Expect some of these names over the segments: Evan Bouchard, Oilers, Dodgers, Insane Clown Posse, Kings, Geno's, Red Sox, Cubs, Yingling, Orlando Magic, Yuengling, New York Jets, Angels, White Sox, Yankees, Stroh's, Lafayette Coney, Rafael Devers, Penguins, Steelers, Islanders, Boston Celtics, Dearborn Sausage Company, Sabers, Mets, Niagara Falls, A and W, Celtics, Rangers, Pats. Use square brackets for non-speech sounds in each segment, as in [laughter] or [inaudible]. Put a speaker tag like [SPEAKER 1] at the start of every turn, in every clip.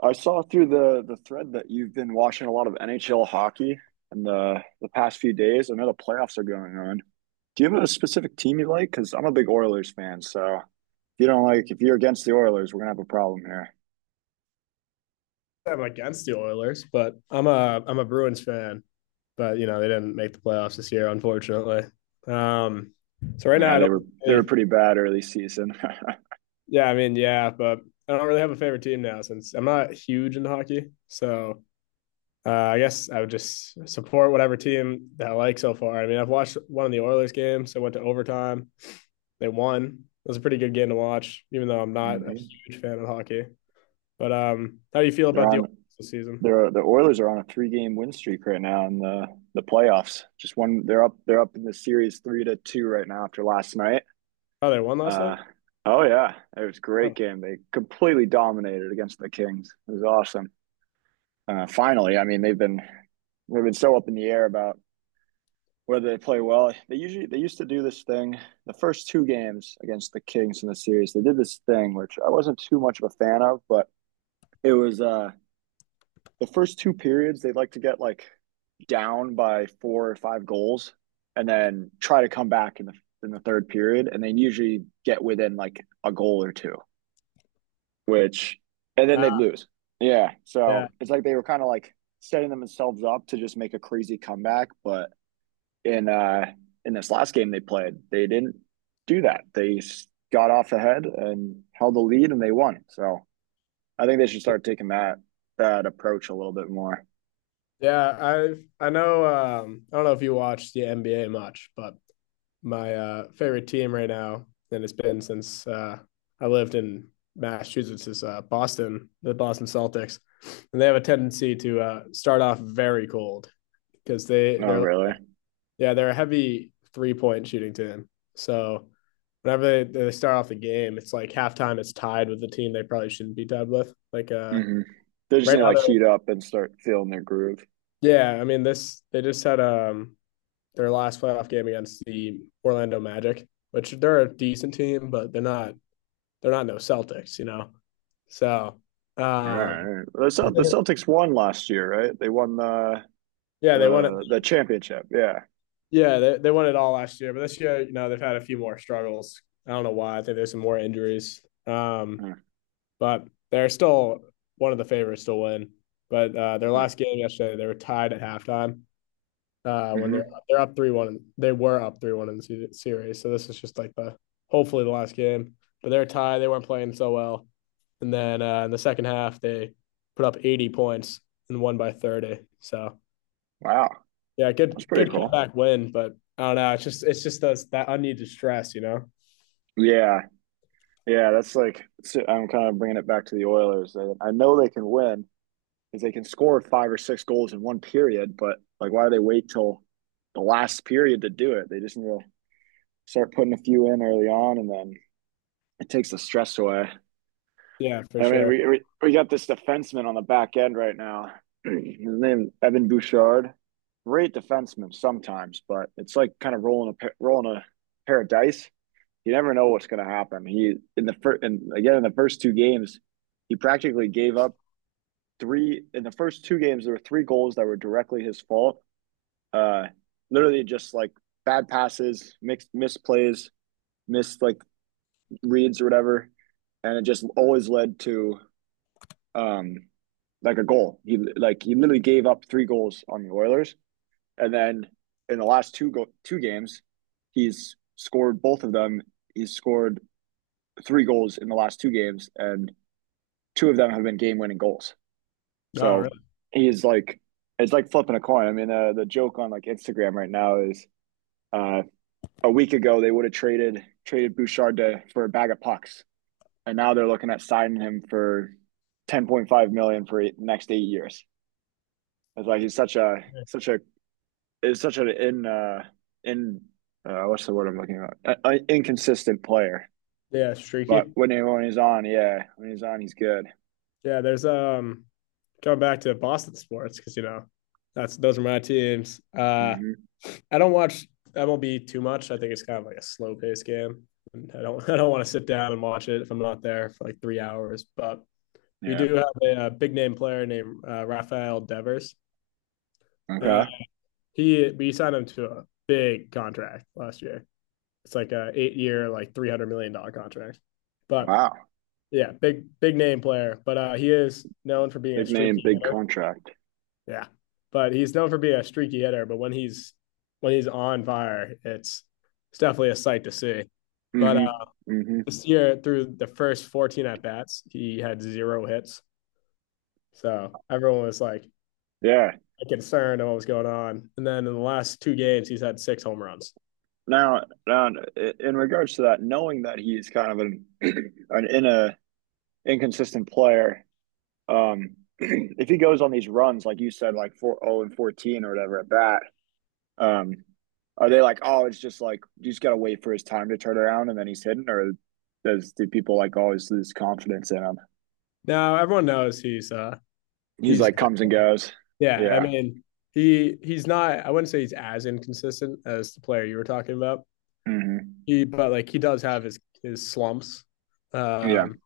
[SPEAKER 1] I saw through the thread that you've been watching a lot of NHL hockey in the past few days. I know the playoffs are going on. Do you have a specific team you like? Because I'm a big Oilers fan, so if you're against the Oilers, we're gonna have a problem here.
[SPEAKER 2] I'm against the Oilers, but I'm a Bruins fan. But you know they didn't make the playoffs this year, unfortunately. Um, so right
[SPEAKER 1] Yeah,
[SPEAKER 2] now I
[SPEAKER 1] they
[SPEAKER 2] don't.
[SPEAKER 1] were they were
[SPEAKER 2] Really,
[SPEAKER 1] pretty bad early season. [laughs]
[SPEAKER 2] yeah, I mean, yeah, but I don't really have a favorite team now since I'm not huge into hockey. So, I guess I would just support whatever team that I like so far. I mean, I've watched one of the Oilers games. I went to overtime. They won. It was a pretty good game to watch, even though I'm not a
[SPEAKER 1] Hmm.
[SPEAKER 2] huge fan of hockey. But, how do you feel
[SPEAKER 1] They're
[SPEAKER 2] about the
[SPEAKER 1] on,
[SPEAKER 2] Oilers this season?
[SPEAKER 1] they're the Oilers are on a three game win streak right now in the playoffs. Just one They're up, in the series three to two right now after last night.
[SPEAKER 2] Oh, they won last night.
[SPEAKER 1] Uh, oh yeah, it was a great
[SPEAKER 2] Oh,
[SPEAKER 1] game. They completely dominated against the Kings. It was awesome. Finally, I mean, they've been so up in the air about whether they play well. They used to do this thing. The first two games against the Kings in the series, they did this thing which I wasn't too much of a fan of, but it was the first two periods they'd like to get like down by four or five goals, and then try to come back in the third period, and they usually get within like a goal or two. Which And then they'd
[SPEAKER 2] uh,
[SPEAKER 1] lose. Yeah,
[SPEAKER 2] yeah.
[SPEAKER 1] so it's like they were kind of like setting themselves up to just make a crazy comeback, but in uh in this last game they played, they didn't do that. They got off ahead and held the lead and they won. So I think they should start taking that approach a little bit more.
[SPEAKER 2] Yeah, I know. I don't know if you watch the NBA much, but my favorite team right now, and it's been since I lived in Massachusetts, is Boston, the Boston Celtics, and they have a tendency to start off very cold because
[SPEAKER 1] No, really.
[SPEAKER 2] yeah, they're a heavy three point shooting team. So whenever they start off the game, it's like halftime. It's tied with the team they probably shouldn't be tied with. Like,
[SPEAKER 1] Hmm. They just
[SPEAKER 2] right
[SPEAKER 1] need to
[SPEAKER 2] now
[SPEAKER 1] like
[SPEAKER 2] they're,
[SPEAKER 1] heat up and start feeling their groove.
[SPEAKER 2] yeah. I mean this they just had their last playoff game against the Orlando Magic, which they're a decent team, but they're not no Celtics. So,
[SPEAKER 1] All
[SPEAKER 2] um
[SPEAKER 1] right. The Celtics won last year, right? They won the
[SPEAKER 2] yeah, they won it.
[SPEAKER 1] the the championship. Yeah.
[SPEAKER 2] Yeah, they won it all last year, but this year, they've had a few more struggles. I don't know why. I think there's some more injuries. But they're still one of the favorites to win. But, their
[SPEAKER 1] Mm-hmm.
[SPEAKER 2] last game yesterday, they were tied at halftime. When they're up 3-1. They were up 3-1 in the series, so this is just like the hopefully the last game. But they're tied. They weren't playing so well, and then, in the second half they put up 80 points and won by 30. So
[SPEAKER 1] Wow,
[SPEAKER 2] yeah, good
[SPEAKER 1] that's pretty
[SPEAKER 2] good
[SPEAKER 1] cool.
[SPEAKER 2] comeback win. But I don't know. It's just those, that unneeded stress.
[SPEAKER 1] Yeah, yeah, that's like, so I'm kind of bringing it back to the Oilers. I know they can win because they can score five or six goals in one period, but like, why do they wait till the last period to do it? They just need to start putting a few in early on, and then it takes the stress away.
[SPEAKER 2] Yeah, for
[SPEAKER 1] I mean,
[SPEAKER 2] sure.
[SPEAKER 1] we got this defenseman on the back end right now. [clears throat] His name Evan Bouchard, great defenseman sometimes, but it's like kind of rolling a pair of dice, you never know what's going to happen. He in the first and again in the first two games, he practically gave up three in the first two games. There were three goals that were directly his fault. Uh, Literally just like bad passes, mixed misplays, missed like reads or whatever, and it just always led to um like a goal. He literally gave up three goals on the Oilers, and then in the last two games, he's scored both of them. He's scored three goals in the last two games, and two of them have been game-winning goals.
[SPEAKER 2] Oh,
[SPEAKER 1] So
[SPEAKER 2] really?
[SPEAKER 1] he's like, it's like flipping a coin. I mean, the joke on like Instagram right now is uh, a week ago they would have traded Bouchard to, for a bag of pucks, and now they're looking at signing him for ten point five million dollars for the next 8 years. It's like he's such a is such an in what's the word I'm looking at? A inconsistent player.
[SPEAKER 2] Yeah,
[SPEAKER 1] But
[SPEAKER 2] streaky.
[SPEAKER 1] when he's on, yeah, when he's on, he's good.
[SPEAKER 2] Yeah, there's going back to Boston sports because you know that's those are my teams.
[SPEAKER 1] Mm-hmm.
[SPEAKER 2] I don't watch MLB too much. I think it's kind of like a slow paced game. And I don't [laughs] I don't want to sit down and watch it if I'm not there for like 3 hours. But we
[SPEAKER 1] Yeah.
[SPEAKER 2] do have a big name player named Rafael Devers, and
[SPEAKER 1] Okay.
[SPEAKER 2] he we signed him to a big contract last year. It's like a 8-year, like $300 million contract. But
[SPEAKER 1] Wow.
[SPEAKER 2] yeah, big name player, but he is known for being a
[SPEAKER 1] Big name,
[SPEAKER 2] streaky
[SPEAKER 1] big
[SPEAKER 2] hitter.
[SPEAKER 1] contract.
[SPEAKER 2] Yeah, but he's known for being a streaky hitter. But when he's on fire, it's definitely a sight to see. But,
[SPEAKER 1] Hmm. Hmm.
[SPEAKER 2] this year, through the first 14 at bats, he had zero hits. So everyone was like,
[SPEAKER 1] Yeah.
[SPEAKER 2] concerned of what was going on. And then in the last two games, he's had six home runs.
[SPEAKER 1] Now, now, in regards to that, knowing that he's kind of an [clears throat] an in a inconsistent player, [clears throat] if he goes on these runs, like you said, like four oh and 14 or whatever at bat, um, are they like, oh, it's just like you just gotta wait for his time to turn around and then he's hidden, or does do people like always lose confidence in him?
[SPEAKER 2] Now everyone knows he's uh
[SPEAKER 1] He's
[SPEAKER 2] he's
[SPEAKER 1] like, comes and goes.
[SPEAKER 2] Yeah, I
[SPEAKER 1] Yeah.
[SPEAKER 2] mean he's not. I wouldn't say he's as inconsistent as the player you were talking about,
[SPEAKER 1] Hmm.
[SPEAKER 2] he but like he does have his slumps.
[SPEAKER 1] Yeah.
[SPEAKER 2] Um,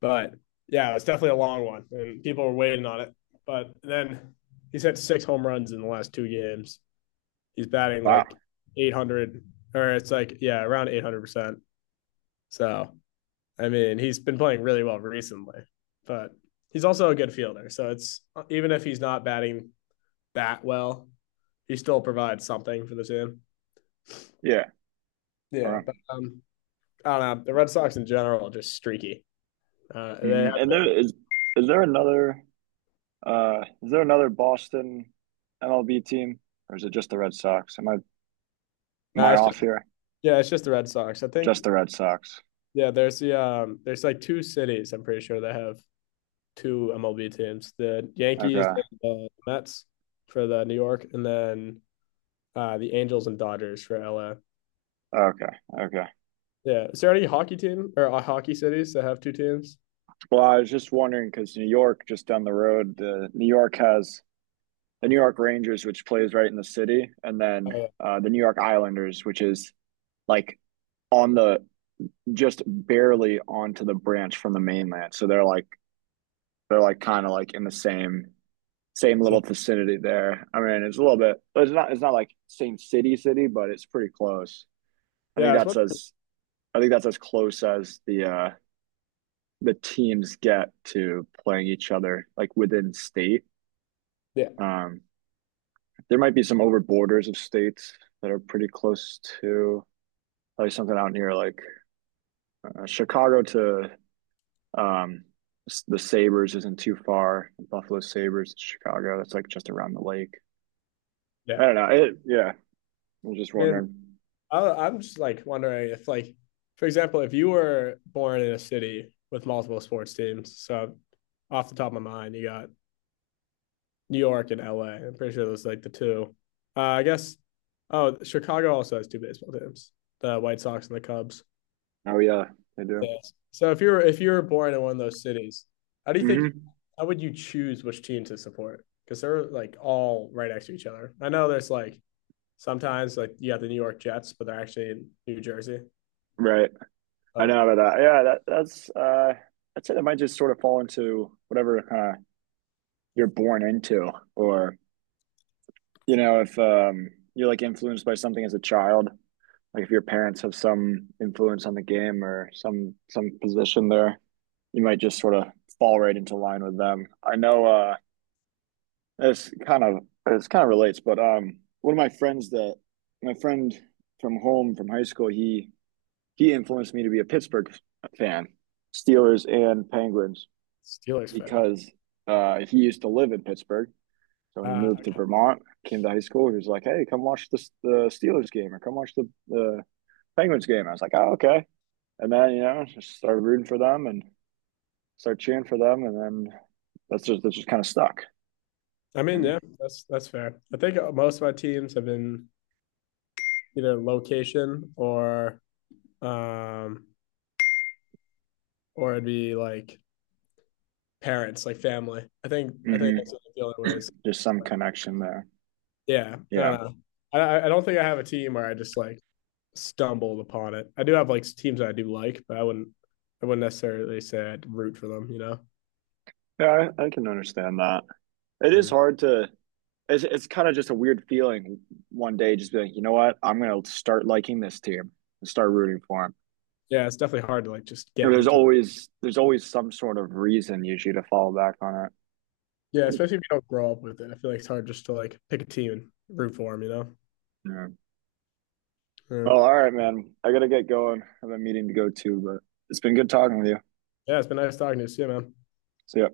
[SPEAKER 2] but yeah, it's definitely a long one, and people are waiting on it. But then he's had six home runs in the last two games. He's batting
[SPEAKER 1] Wow.
[SPEAKER 2] like 800, or it's like yeah, around 800%. So I mean, he's been playing really well recently, but he's also a good fielder. So it's even if he's not batting that well, he still provides something for the team.
[SPEAKER 1] Yeah. All
[SPEAKER 2] Yeah,
[SPEAKER 1] right.
[SPEAKER 2] but, I don't know. The Red Sox in general are just streaky. They
[SPEAKER 1] Mhm. And there is there another is there another Boston MLB team or is it just the Red Sox? Am I
[SPEAKER 2] Nah, it's
[SPEAKER 1] off
[SPEAKER 2] just
[SPEAKER 1] here?
[SPEAKER 2] yeah, it's just the Red Sox. I think
[SPEAKER 1] Just the Red Sox.
[SPEAKER 2] yeah, there's like two cities I'm pretty sure that have two MLB teams. The Yankees
[SPEAKER 1] Okay.
[SPEAKER 2] and the Mets for the New York, and then the Angels and Dodgers for LA.
[SPEAKER 1] Okay. Okay.
[SPEAKER 2] Yeah. Is there any hockey team or, hockey cities that have two teams?
[SPEAKER 1] Well, I was just wondering because New York, just down the road, the New York has the New York Rangers, which plays right in the city, and then
[SPEAKER 2] Uh,
[SPEAKER 1] the New York Islanders, which is like on the, just barely onto the branch from the mainland. So they're like kind of like in the same little
[SPEAKER 2] so,
[SPEAKER 1] vicinity there. I mean, it's a little bit. It's not. It's not like same city, city, but it's pretty close. I
[SPEAKER 2] yeah,
[SPEAKER 1] think
[SPEAKER 2] I was
[SPEAKER 1] that's
[SPEAKER 2] wondering.
[SPEAKER 1] as. I think that's as close as the teams get to playing each other, like within state.
[SPEAKER 2] Yeah,
[SPEAKER 1] Um, there might be some over borders of states that are pretty close to like something out near like Chicago to um, the Sabers isn't too far. Buffalo Sabers, Chicago. That's like just around the lake.
[SPEAKER 2] yeah.
[SPEAKER 1] I don't know. It, yeah, I was just
[SPEAKER 2] I mean,
[SPEAKER 1] wondering.
[SPEAKER 2] I'm just like wondering if like for example, if you were born in a city with multiple sports teams, so off the top of my mind, you got New York and L. am pretty sure those are like the two. I guess. Oh, Chicago also has two baseball teams: the White Sox and the Cubs.
[SPEAKER 1] Oh yeah, they do.
[SPEAKER 2] Yes. So if you were born in one of those cities, how do you think?
[SPEAKER 1] Hmm.
[SPEAKER 2] How would you choose which team to support? Because they're like all right next to each other. I know there's like sometimes like you have the New York Jets, but they're actually in New Jersey.
[SPEAKER 1] Right. I
[SPEAKER 2] But
[SPEAKER 1] know about that. Yeah, that that's uh, I'd say that might just sort of fall into whatever kind of you're born into, or you know, if you're like influenced by something as a child, like if your parents have some influence on the game or some position there, you might just sort of fall right into line with them. I know uh, this kind of this kind of relates, but um, one of my friends that my friend from home from high school, he influenced me to be a Pittsburgh fan, Steelers and Penguins,
[SPEAKER 2] Steelers fan.
[SPEAKER 1] because he used to live in Pittsburgh. So when he
[SPEAKER 2] Uh,
[SPEAKER 1] moved to Vermont, came to high school, he was like, "Hey, come watch this, the Steelers game, or come watch the Penguins game." I was like, "Oh, okay." And then, you know, just started rooting for them and start cheering for them, and then that's just kind of stuck.
[SPEAKER 2] I mean,
[SPEAKER 1] Mm-hmm.
[SPEAKER 2] yeah, that's fair. I think most of my teams have been either location or, um, it'd be like parents, like family. I think
[SPEAKER 1] Mm-hmm.
[SPEAKER 2] that's the only way. Is
[SPEAKER 1] Just some
[SPEAKER 2] like,
[SPEAKER 1] connection there.
[SPEAKER 2] yeah, I
[SPEAKER 1] Yeah,
[SPEAKER 2] don't know. Don't think I have a team where I just like stumbled upon it. I do have like teams that I do like, but I wouldn't necessarily say I'd root for them.
[SPEAKER 1] yeah, I can understand that. It is
[SPEAKER 2] Yeah.
[SPEAKER 1] hard to. It's kind of just a weird feeling one day, just being, you know what, I'm gonna start liking this team and start rooting for them.
[SPEAKER 2] Yeah, it's definitely hard to like just
[SPEAKER 1] You
[SPEAKER 2] get
[SPEAKER 1] know,
[SPEAKER 2] into it.
[SPEAKER 1] there's always some sort of reason usually to fall back on
[SPEAKER 2] Yeah,
[SPEAKER 1] it.
[SPEAKER 2] especially if you don't grow up with it. I feel like it's hard just to like pick a team and root for them.
[SPEAKER 1] Yeah.
[SPEAKER 2] Yeah.
[SPEAKER 1] Well, all right, man. I gotta get going. I have a meeting to go to, but it's been good talking with you.
[SPEAKER 2] Yeah, it's been nice talking to you. See you, man.
[SPEAKER 1] See ya.